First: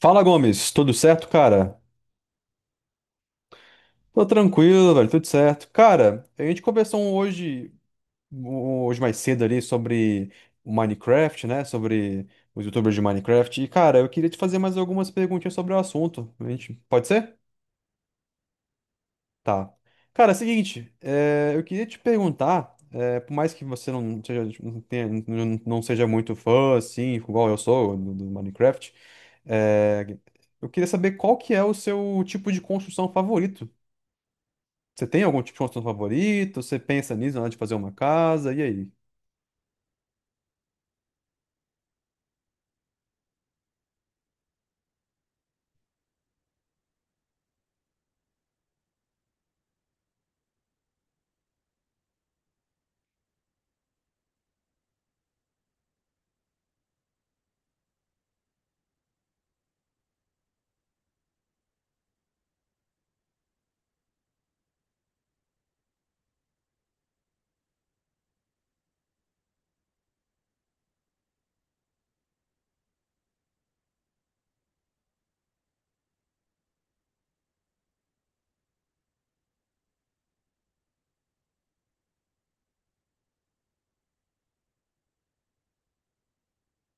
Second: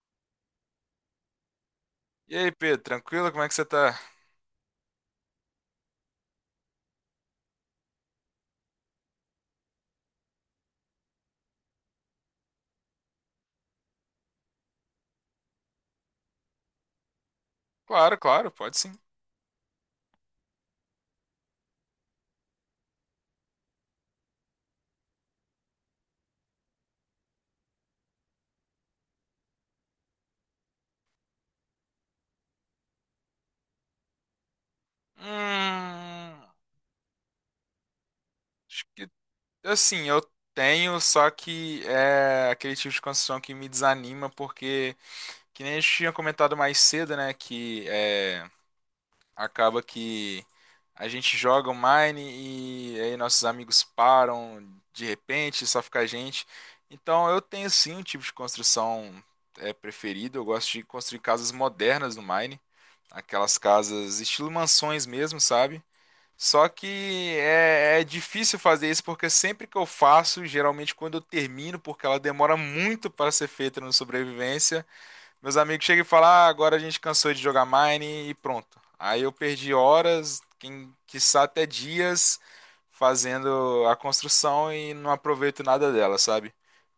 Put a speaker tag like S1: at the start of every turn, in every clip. S1: Fala, Gomes, tudo certo, cara?
S2: E aí, Pedro, tranquilo? Como é que você tá?
S1: Tô tranquilo, velho, tudo certo. Cara, a gente conversou hoje mais cedo ali sobre o Minecraft, né? Sobre os YouTubers de Minecraft. E, cara, eu queria te fazer mais algumas perguntinhas sobre o assunto. A gente, pode ser?
S2: Claro, claro, pode sim.
S1: Tá. Cara, é o seguinte, eu queria te perguntar, por mais que você não seja, não seja muito fã, assim, igual eu sou, do Minecraft, é, eu queria saber qual que é o seu tipo de construção favorito. Você tem algum tipo de construção
S2: Hum,
S1: favorito? Você pensa nisso na hora de fazer uma casa? E
S2: acho
S1: aí?
S2: que assim, eu tenho, só que é aquele tipo de construção que me desanima, porque que nem a gente tinha comentado mais cedo, né? Que é. Acaba que a gente joga o Mine e aí nossos amigos param de repente, só fica a gente. Então eu tenho sim um tipo de construção preferido. Eu gosto de construir casas modernas no Mine, aquelas casas estilo mansões mesmo, sabe? Só que é difícil fazer isso porque sempre que eu faço, geralmente quando eu termino, porque ela demora muito para ser feita no sobrevivência, meus amigos chegam e falam, ah, agora a gente cansou de jogar Mine e pronto. Aí eu perdi horas, quem quiçá até dias, fazendo a construção e não aproveito nada dela, sabe?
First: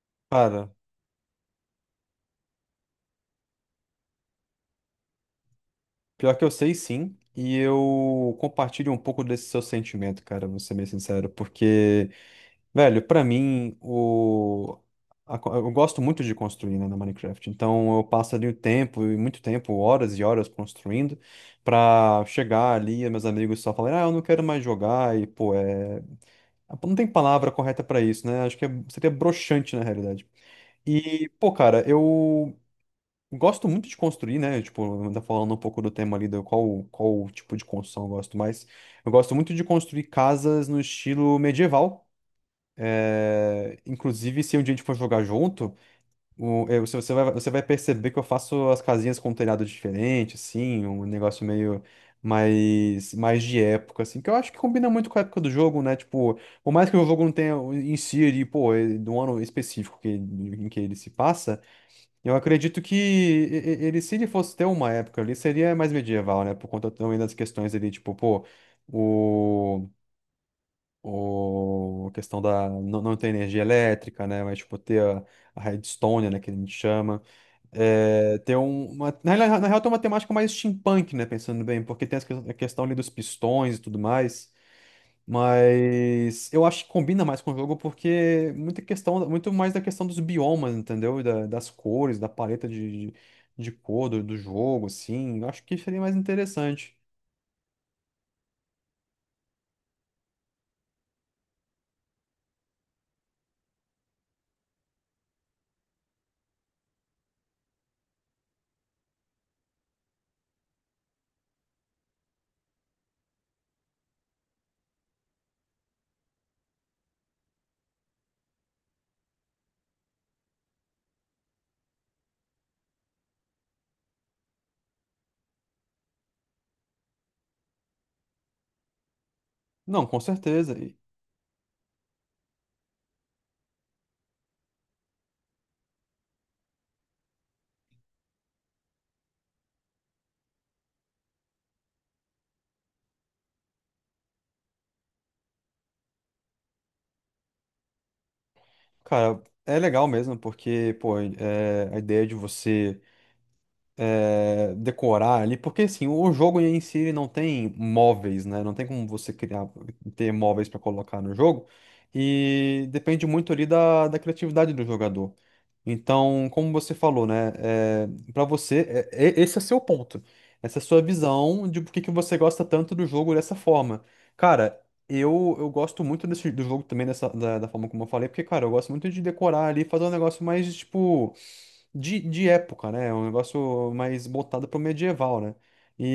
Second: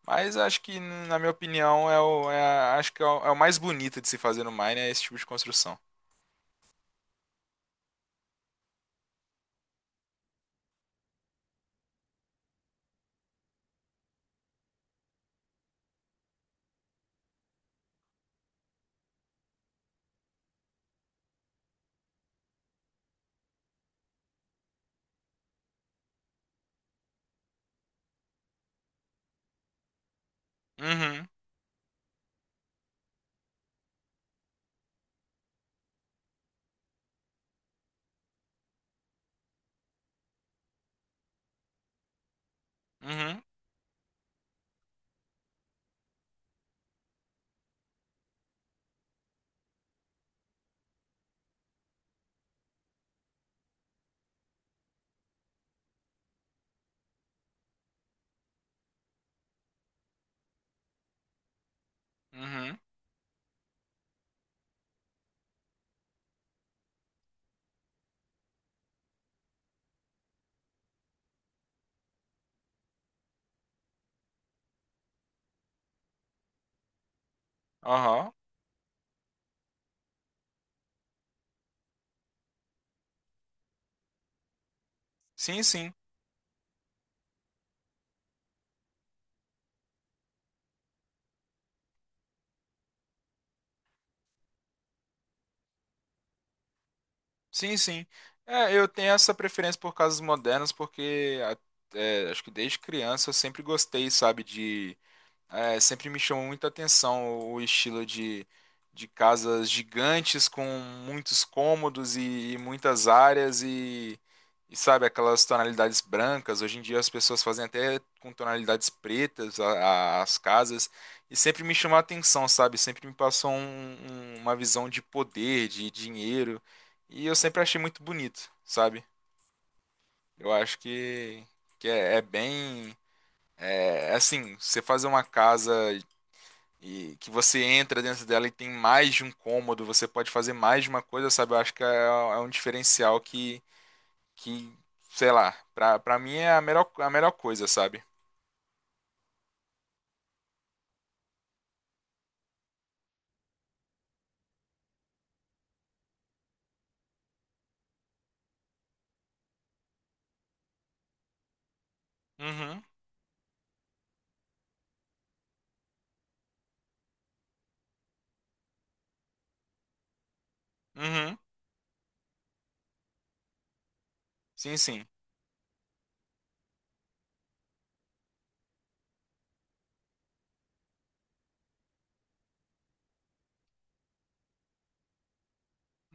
S2: Mas acho
S1: Cara,
S2: que, na minha opinião, acho que é o mais bonito de se fazer no Mine, é esse tipo de construção.
S1: pior que eu sei sim, e eu compartilho um pouco desse seu sentimento, cara, vou ser bem sincero, porque, velho, pra mim, eu gosto muito de construir, né, no Minecraft, então eu passo ali o tempo, e muito tempo, horas e horas construindo, pra chegar ali e meus amigos só falarem, ah, eu não quero mais jogar, e, pô, é... não tem palavra correta pra isso, né? Acho que seria broxante, na realidade.
S2: Uhum,
S1: E, pô, cara, eu gosto muito de construir, né? Tipo, ainda falando um pouco do tema ali, qual tipo de construção eu gosto mais. Eu gosto muito de construir casas no estilo medieval.
S2: uhum,
S1: É, inclusive, se um dia a gente for jogar junto, se você vai, você vai perceber que eu faço as casinhas com um telhado diferente, assim, um negócio meio mais de época, assim, que eu acho que combina muito com a época do jogo, né? Tipo, por mais que o jogo não tenha em si, ali, pô, é do ano específico que, em que ele se passa. Eu
S2: uhum,
S1: acredito que ele, se ele fosse ter uma época ali, seria mais medieval, né? Por conta também das questões ali, tipo, pô, o, a questão da não ter energia elétrica, né? Mas, tipo, ter a redstone, né? Que a gente chama.
S2: aham.
S1: É, ter na real, tem uma temática mais steampunk, né? Pensando bem, porque tem a questão ali dos pistões e tudo mais.
S2: Sim, sim,
S1: Mas eu acho que combina mais com o jogo porque muita questão, muito mais da questão dos biomas, entendeu? Das cores, da paleta de cor do jogo, assim. Eu acho que seria mais interessante.
S2: sim, sim. É, eu tenho essa preferência por casas modernas, é, acho que desde criança eu sempre gostei, sabe, de é, sempre me chamou muita atenção o estilo de casas gigantes com muitos cômodos e muitas áreas e, sabe, aquelas tonalidades brancas. Hoje em dia as pessoas fazem até com tonalidades pretas as casas e sempre me chamou a atenção, sabe? Sempre me passou uma visão de poder, de dinheiro e eu sempre achei muito bonito, sabe?
S1: Não, com
S2: Eu
S1: certeza.
S2: acho
S1: E,
S2: que é é bem. É, assim, você fazer uma casa e que você entra dentro dela e tem mais de um cômodo, você pode fazer mais de uma coisa, sabe? Eu acho que é, é um diferencial que sei lá, pra mim é a melhor coisa, sabe?
S1: cara, é legal mesmo porque, pô, é, a ideia de você. É, decorar ali, porque assim, o jogo em si ele não tem móveis, né? Não tem como você criar, ter móveis para colocar no jogo,
S2: Uhum,
S1: e depende muito ali da criatividade do jogador. Então, como você falou, né? É, para você, esse é seu ponto. Essa é a sua
S2: uhum,
S1: visão de por que que você gosta tanto do jogo dessa forma.
S2: sim,
S1: Cara,
S2: sim.
S1: eu gosto muito desse, do jogo também da forma como eu falei, porque, cara, eu gosto muito de decorar ali, fazer um negócio mais, tipo de época, né? É um negócio mais voltado pro medieval, né?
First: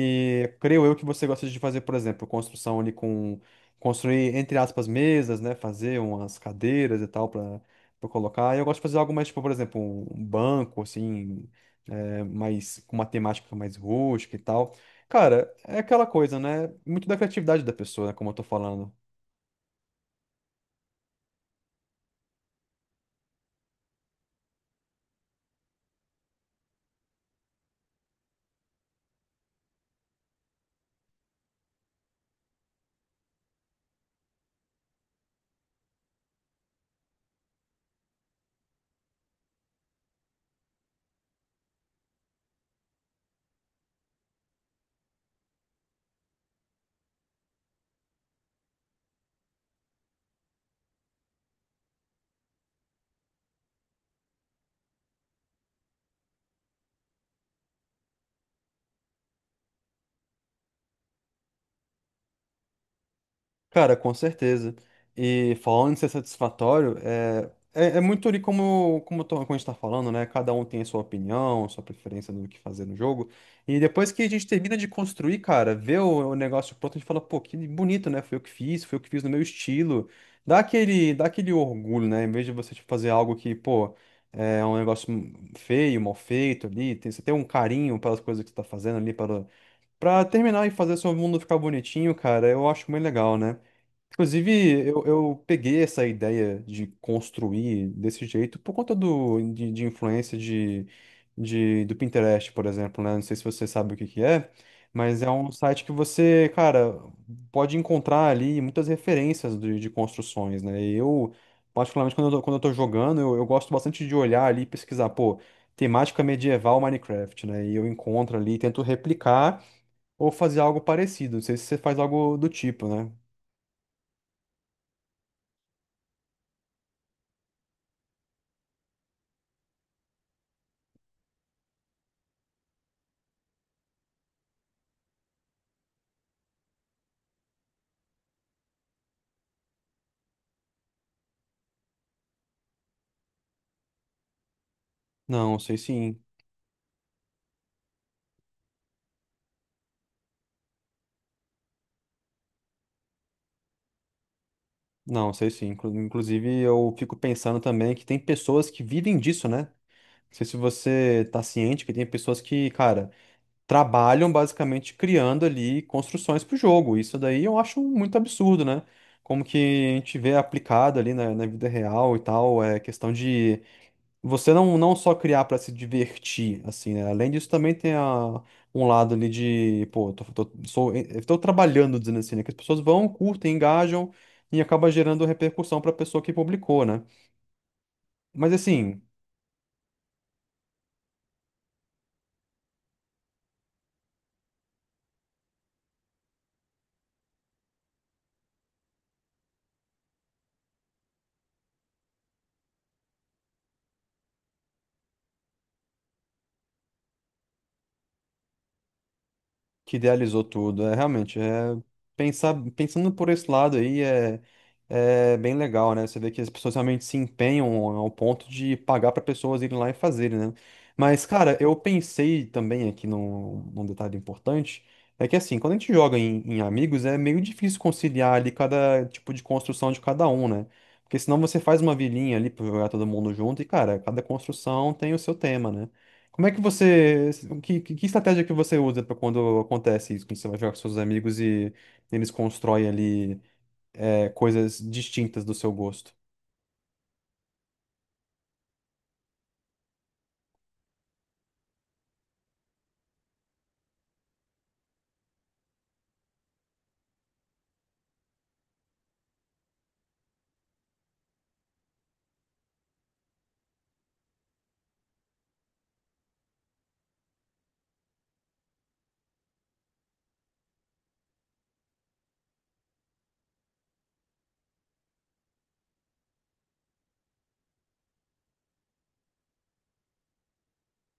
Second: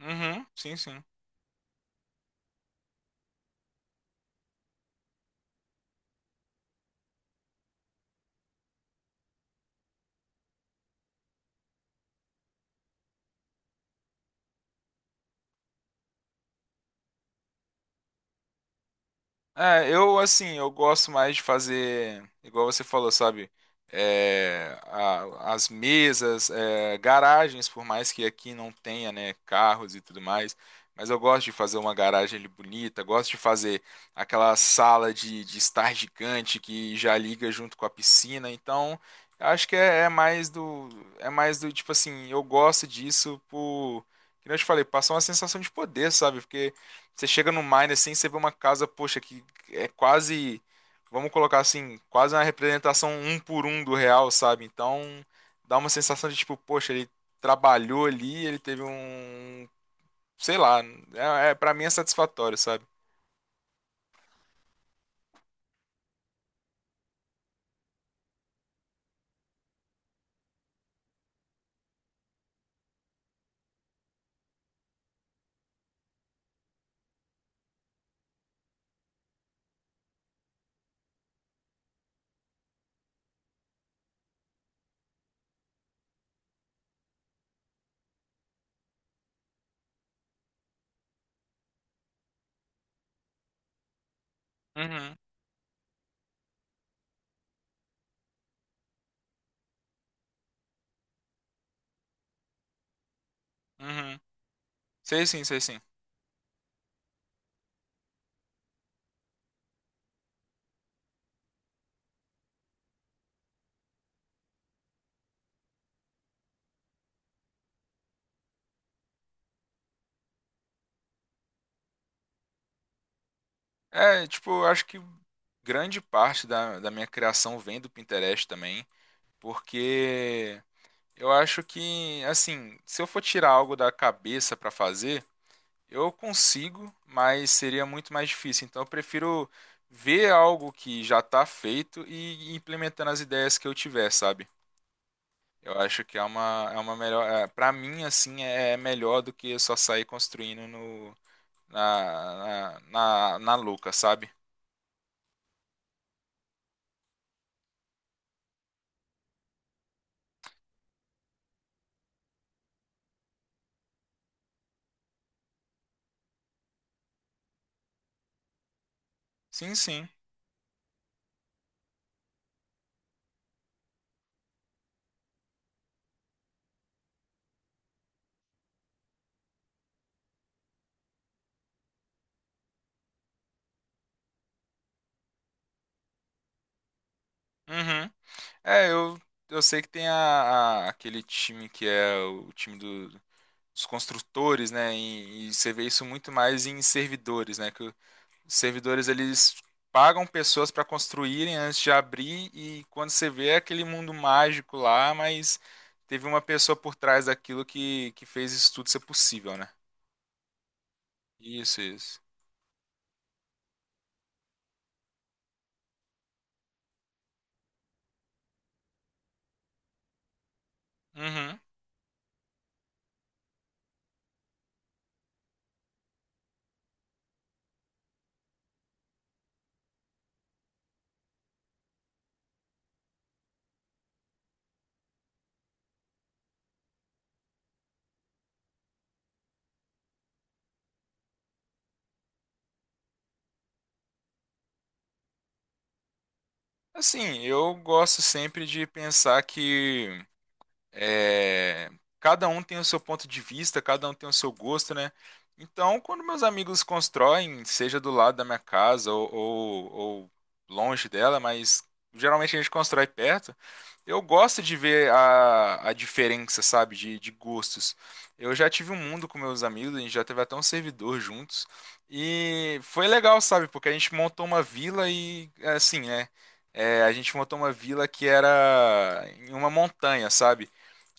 S2: Uhum, sim,
S1: creio eu
S2: sim.
S1: que você gosta de fazer, por exemplo, construção ali com... Construir, entre aspas, mesas, né? Fazer umas cadeiras e tal pra colocar. E eu gosto de fazer algo mais, tipo, por exemplo, um banco, assim... É, mais, com uma temática mais rústica e tal. Cara, é aquela coisa, né? Muito da criatividade da pessoa, né? Como eu tô falando.
S2: É, eu assim, eu gosto mais de fazer, igual você falou, sabe? É, as mesas, é, garagens, por mais que aqui não tenha, né, carros e tudo mais, mas eu gosto de fazer uma garagem ali bonita, gosto de fazer aquela sala de estar gigante que já liga junto com a piscina, então eu acho que é, é mais do tipo assim, eu gosto disso por, que nem eu te falei, passar uma sensação de poder, sabe? Porque você chega no Mine assim, você vê uma casa, poxa, que é quase, vamos colocar assim, quase uma representação um por um do real, sabe? Então dá uma sensação de tipo, poxa, ele trabalhou ali, ele teve um, sei lá, é para mim é satisfatório, sabe?
S1: Cara, com certeza. E falando em ser satisfatório, é muito ali como a gente tá falando, né? Cada um tem a sua opinião, sua preferência do que fazer no jogo. E depois que a gente termina de construir, cara, vê o negócio pronto, a gente fala, pô, que bonito, né? Foi eu que fiz, foi eu que fiz no meu estilo. Dá aquele orgulho, né? Em vez de você tipo, fazer algo que, pô, é um negócio feio, mal feito ali, tem, você tem um carinho pelas coisas que você tá fazendo ali, para terminar e fazer seu mundo ficar bonitinho, cara, eu acho muito legal, né? Inclusive,
S2: Uhum,
S1: eu peguei essa ideia de construir desse jeito por conta de influência do Pinterest, por exemplo, né? Não sei se você sabe o que
S2: uhum.
S1: que é, mas
S2: Sei
S1: é
S2: sim,
S1: um
S2: sei sim.
S1: site que você, cara, pode encontrar ali muitas referências de construções, né? E eu, particularmente, quando eu tô jogando, eu gosto bastante de olhar ali e pesquisar, pô, temática medieval Minecraft, né? E eu encontro ali, tento replicar ou fazer algo parecido. Não sei se você faz algo do tipo, né?
S2: É, tipo, eu acho que grande parte da minha criação vem do Pinterest também, porque eu acho que, assim, se eu for tirar algo da cabeça pra fazer eu consigo, mas seria muito mais difícil. Então eu prefiro ver algo que já está feito e ir implementando as ideias que eu tiver, sabe?
S1: Não,
S2: Eu
S1: sei
S2: acho que
S1: sim.
S2: é uma melhor. É, para mim, assim, é é melhor do que só sair construindo no, na, na, na, na louca, sabe?
S1: Não, sei sim. Inclusive, eu fico pensando também que tem pessoas que vivem disso, né? Não sei se você tá ciente que tem pessoas que, cara, trabalham basicamente criando ali construções pro jogo. Isso daí eu acho muito absurdo, né? Como que
S2: Sim,
S1: a
S2: sim.
S1: gente vê aplicado ali na vida real e tal, é questão de você não só criar para se divertir, assim, né? Além disso, também tem a, um lado ali de, pô, eu tô trabalhando, dizendo assim, né? Que as pessoas vão, curtem, engajam e acaba gerando repercussão para a pessoa que publicou, né?
S2: Uhum.
S1: Mas
S2: É,
S1: assim.
S2: eu sei que tem aquele time que é o time dos construtores, né? E você vê isso muito mais em servidores, né? Que os servidores eles pagam pessoas para construírem antes de abrir e quando você vê é aquele mundo mágico lá, mas teve uma pessoa por trás daquilo que fez isso tudo ser possível, né?
S1: Que idealizou tudo. É realmente é
S2: Isso, isso.
S1: pensar pensando por esse lado aí é, é bem legal, né? Você vê que as pessoas realmente se empenham ao ponto de pagar para pessoas irem lá e fazerem, né? Mas, cara,
S2: Uhum.
S1: eu pensei também aqui num detalhe importante. É que assim, quando a gente joga em amigos, é meio difícil conciliar ali cada tipo de construção de cada um, né? Porque senão você faz uma vilinha ali pra jogar todo mundo junto e, cara, cada construção tem o seu tema, né? Como é que você. Que estratégia que você usa para quando acontece isso? Quando você vai jogar com seus amigos e eles constroem ali é, coisas distintas do seu gosto.
S2: Assim, eu gosto sempre de pensar que é, cada um tem o seu ponto de vista, cada um tem o seu gosto, né? Então, quando meus amigos constroem, seja do lado da minha casa ou longe dela, mas geralmente a gente constrói perto, eu gosto de ver a diferença, sabe, de gostos. Eu já tive um mundo com meus amigos, a gente já teve até um servidor juntos, e foi legal, sabe, porque a gente montou uma vila e, assim, né? É, a gente montou uma vila que era em uma montanha, sabe?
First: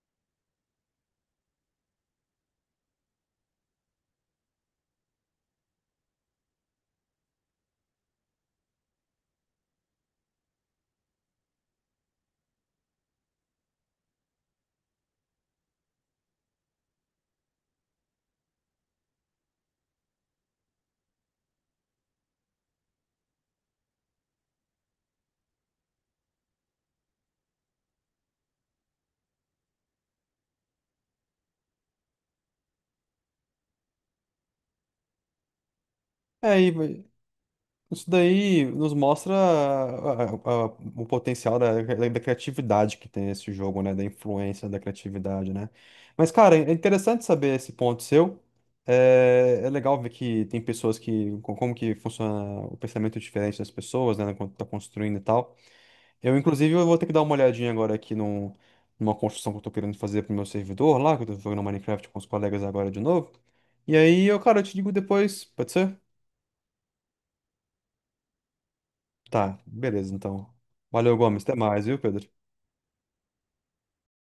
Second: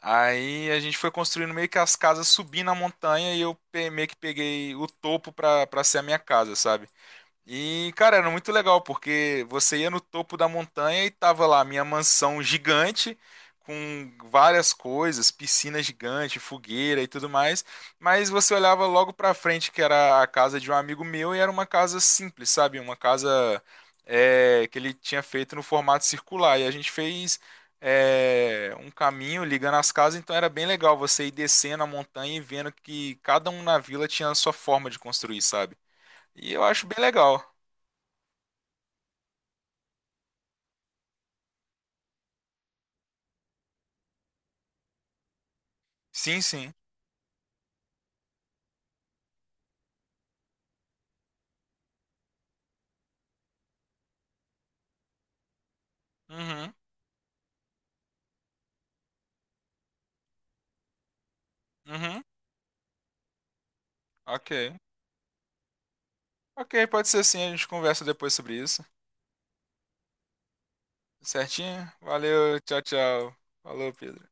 S2: Aí a gente foi construindo meio que as casas subindo a montanha e eu meio que peguei o topo pra ser a minha casa, sabe? E, cara, era muito legal, porque você ia no topo da montanha e tava lá a minha mansão gigante, com várias coisas, piscina gigante, fogueira e tudo mais. Mas você olhava logo pra frente, que era a casa de um amigo meu, e era uma casa simples, sabe? Uma casa é, que ele tinha feito no formato circular. E a gente fez é, um caminho ligando as casas, então era bem legal você ir descendo a montanha e vendo que cada um na vila tinha a sua forma de construir, sabe? E
S1: É,
S2: eu acho bem legal.
S1: isso daí nos mostra o potencial da criatividade que tem esse jogo, né? Da influência da criatividade, né? Mas,
S2: Sim,
S1: cara,
S2: sim.
S1: é interessante saber esse ponto seu. É legal ver que tem pessoas que. Como que funciona o pensamento diferente das pessoas, né? Quando tá construindo e tal. Eu,
S2: Uhum,
S1: inclusive, eu vou ter que dar uma olhadinha agora aqui numa construção que eu tô querendo fazer pro meu servidor lá, que eu tô jogando Minecraft com
S2: uhum.
S1: os colegas agora de novo. E aí, cara, eu
S2: Ok.
S1: te digo depois, pode ser?
S2: Ok, pode ser sim, a gente conversa depois sobre isso.
S1: Tá, beleza, então. Valeu, Gomes. Até mais,
S2: Certinho?
S1: viu, Pedro?
S2: Valeu, tchau, tchau. Falou, Pedro.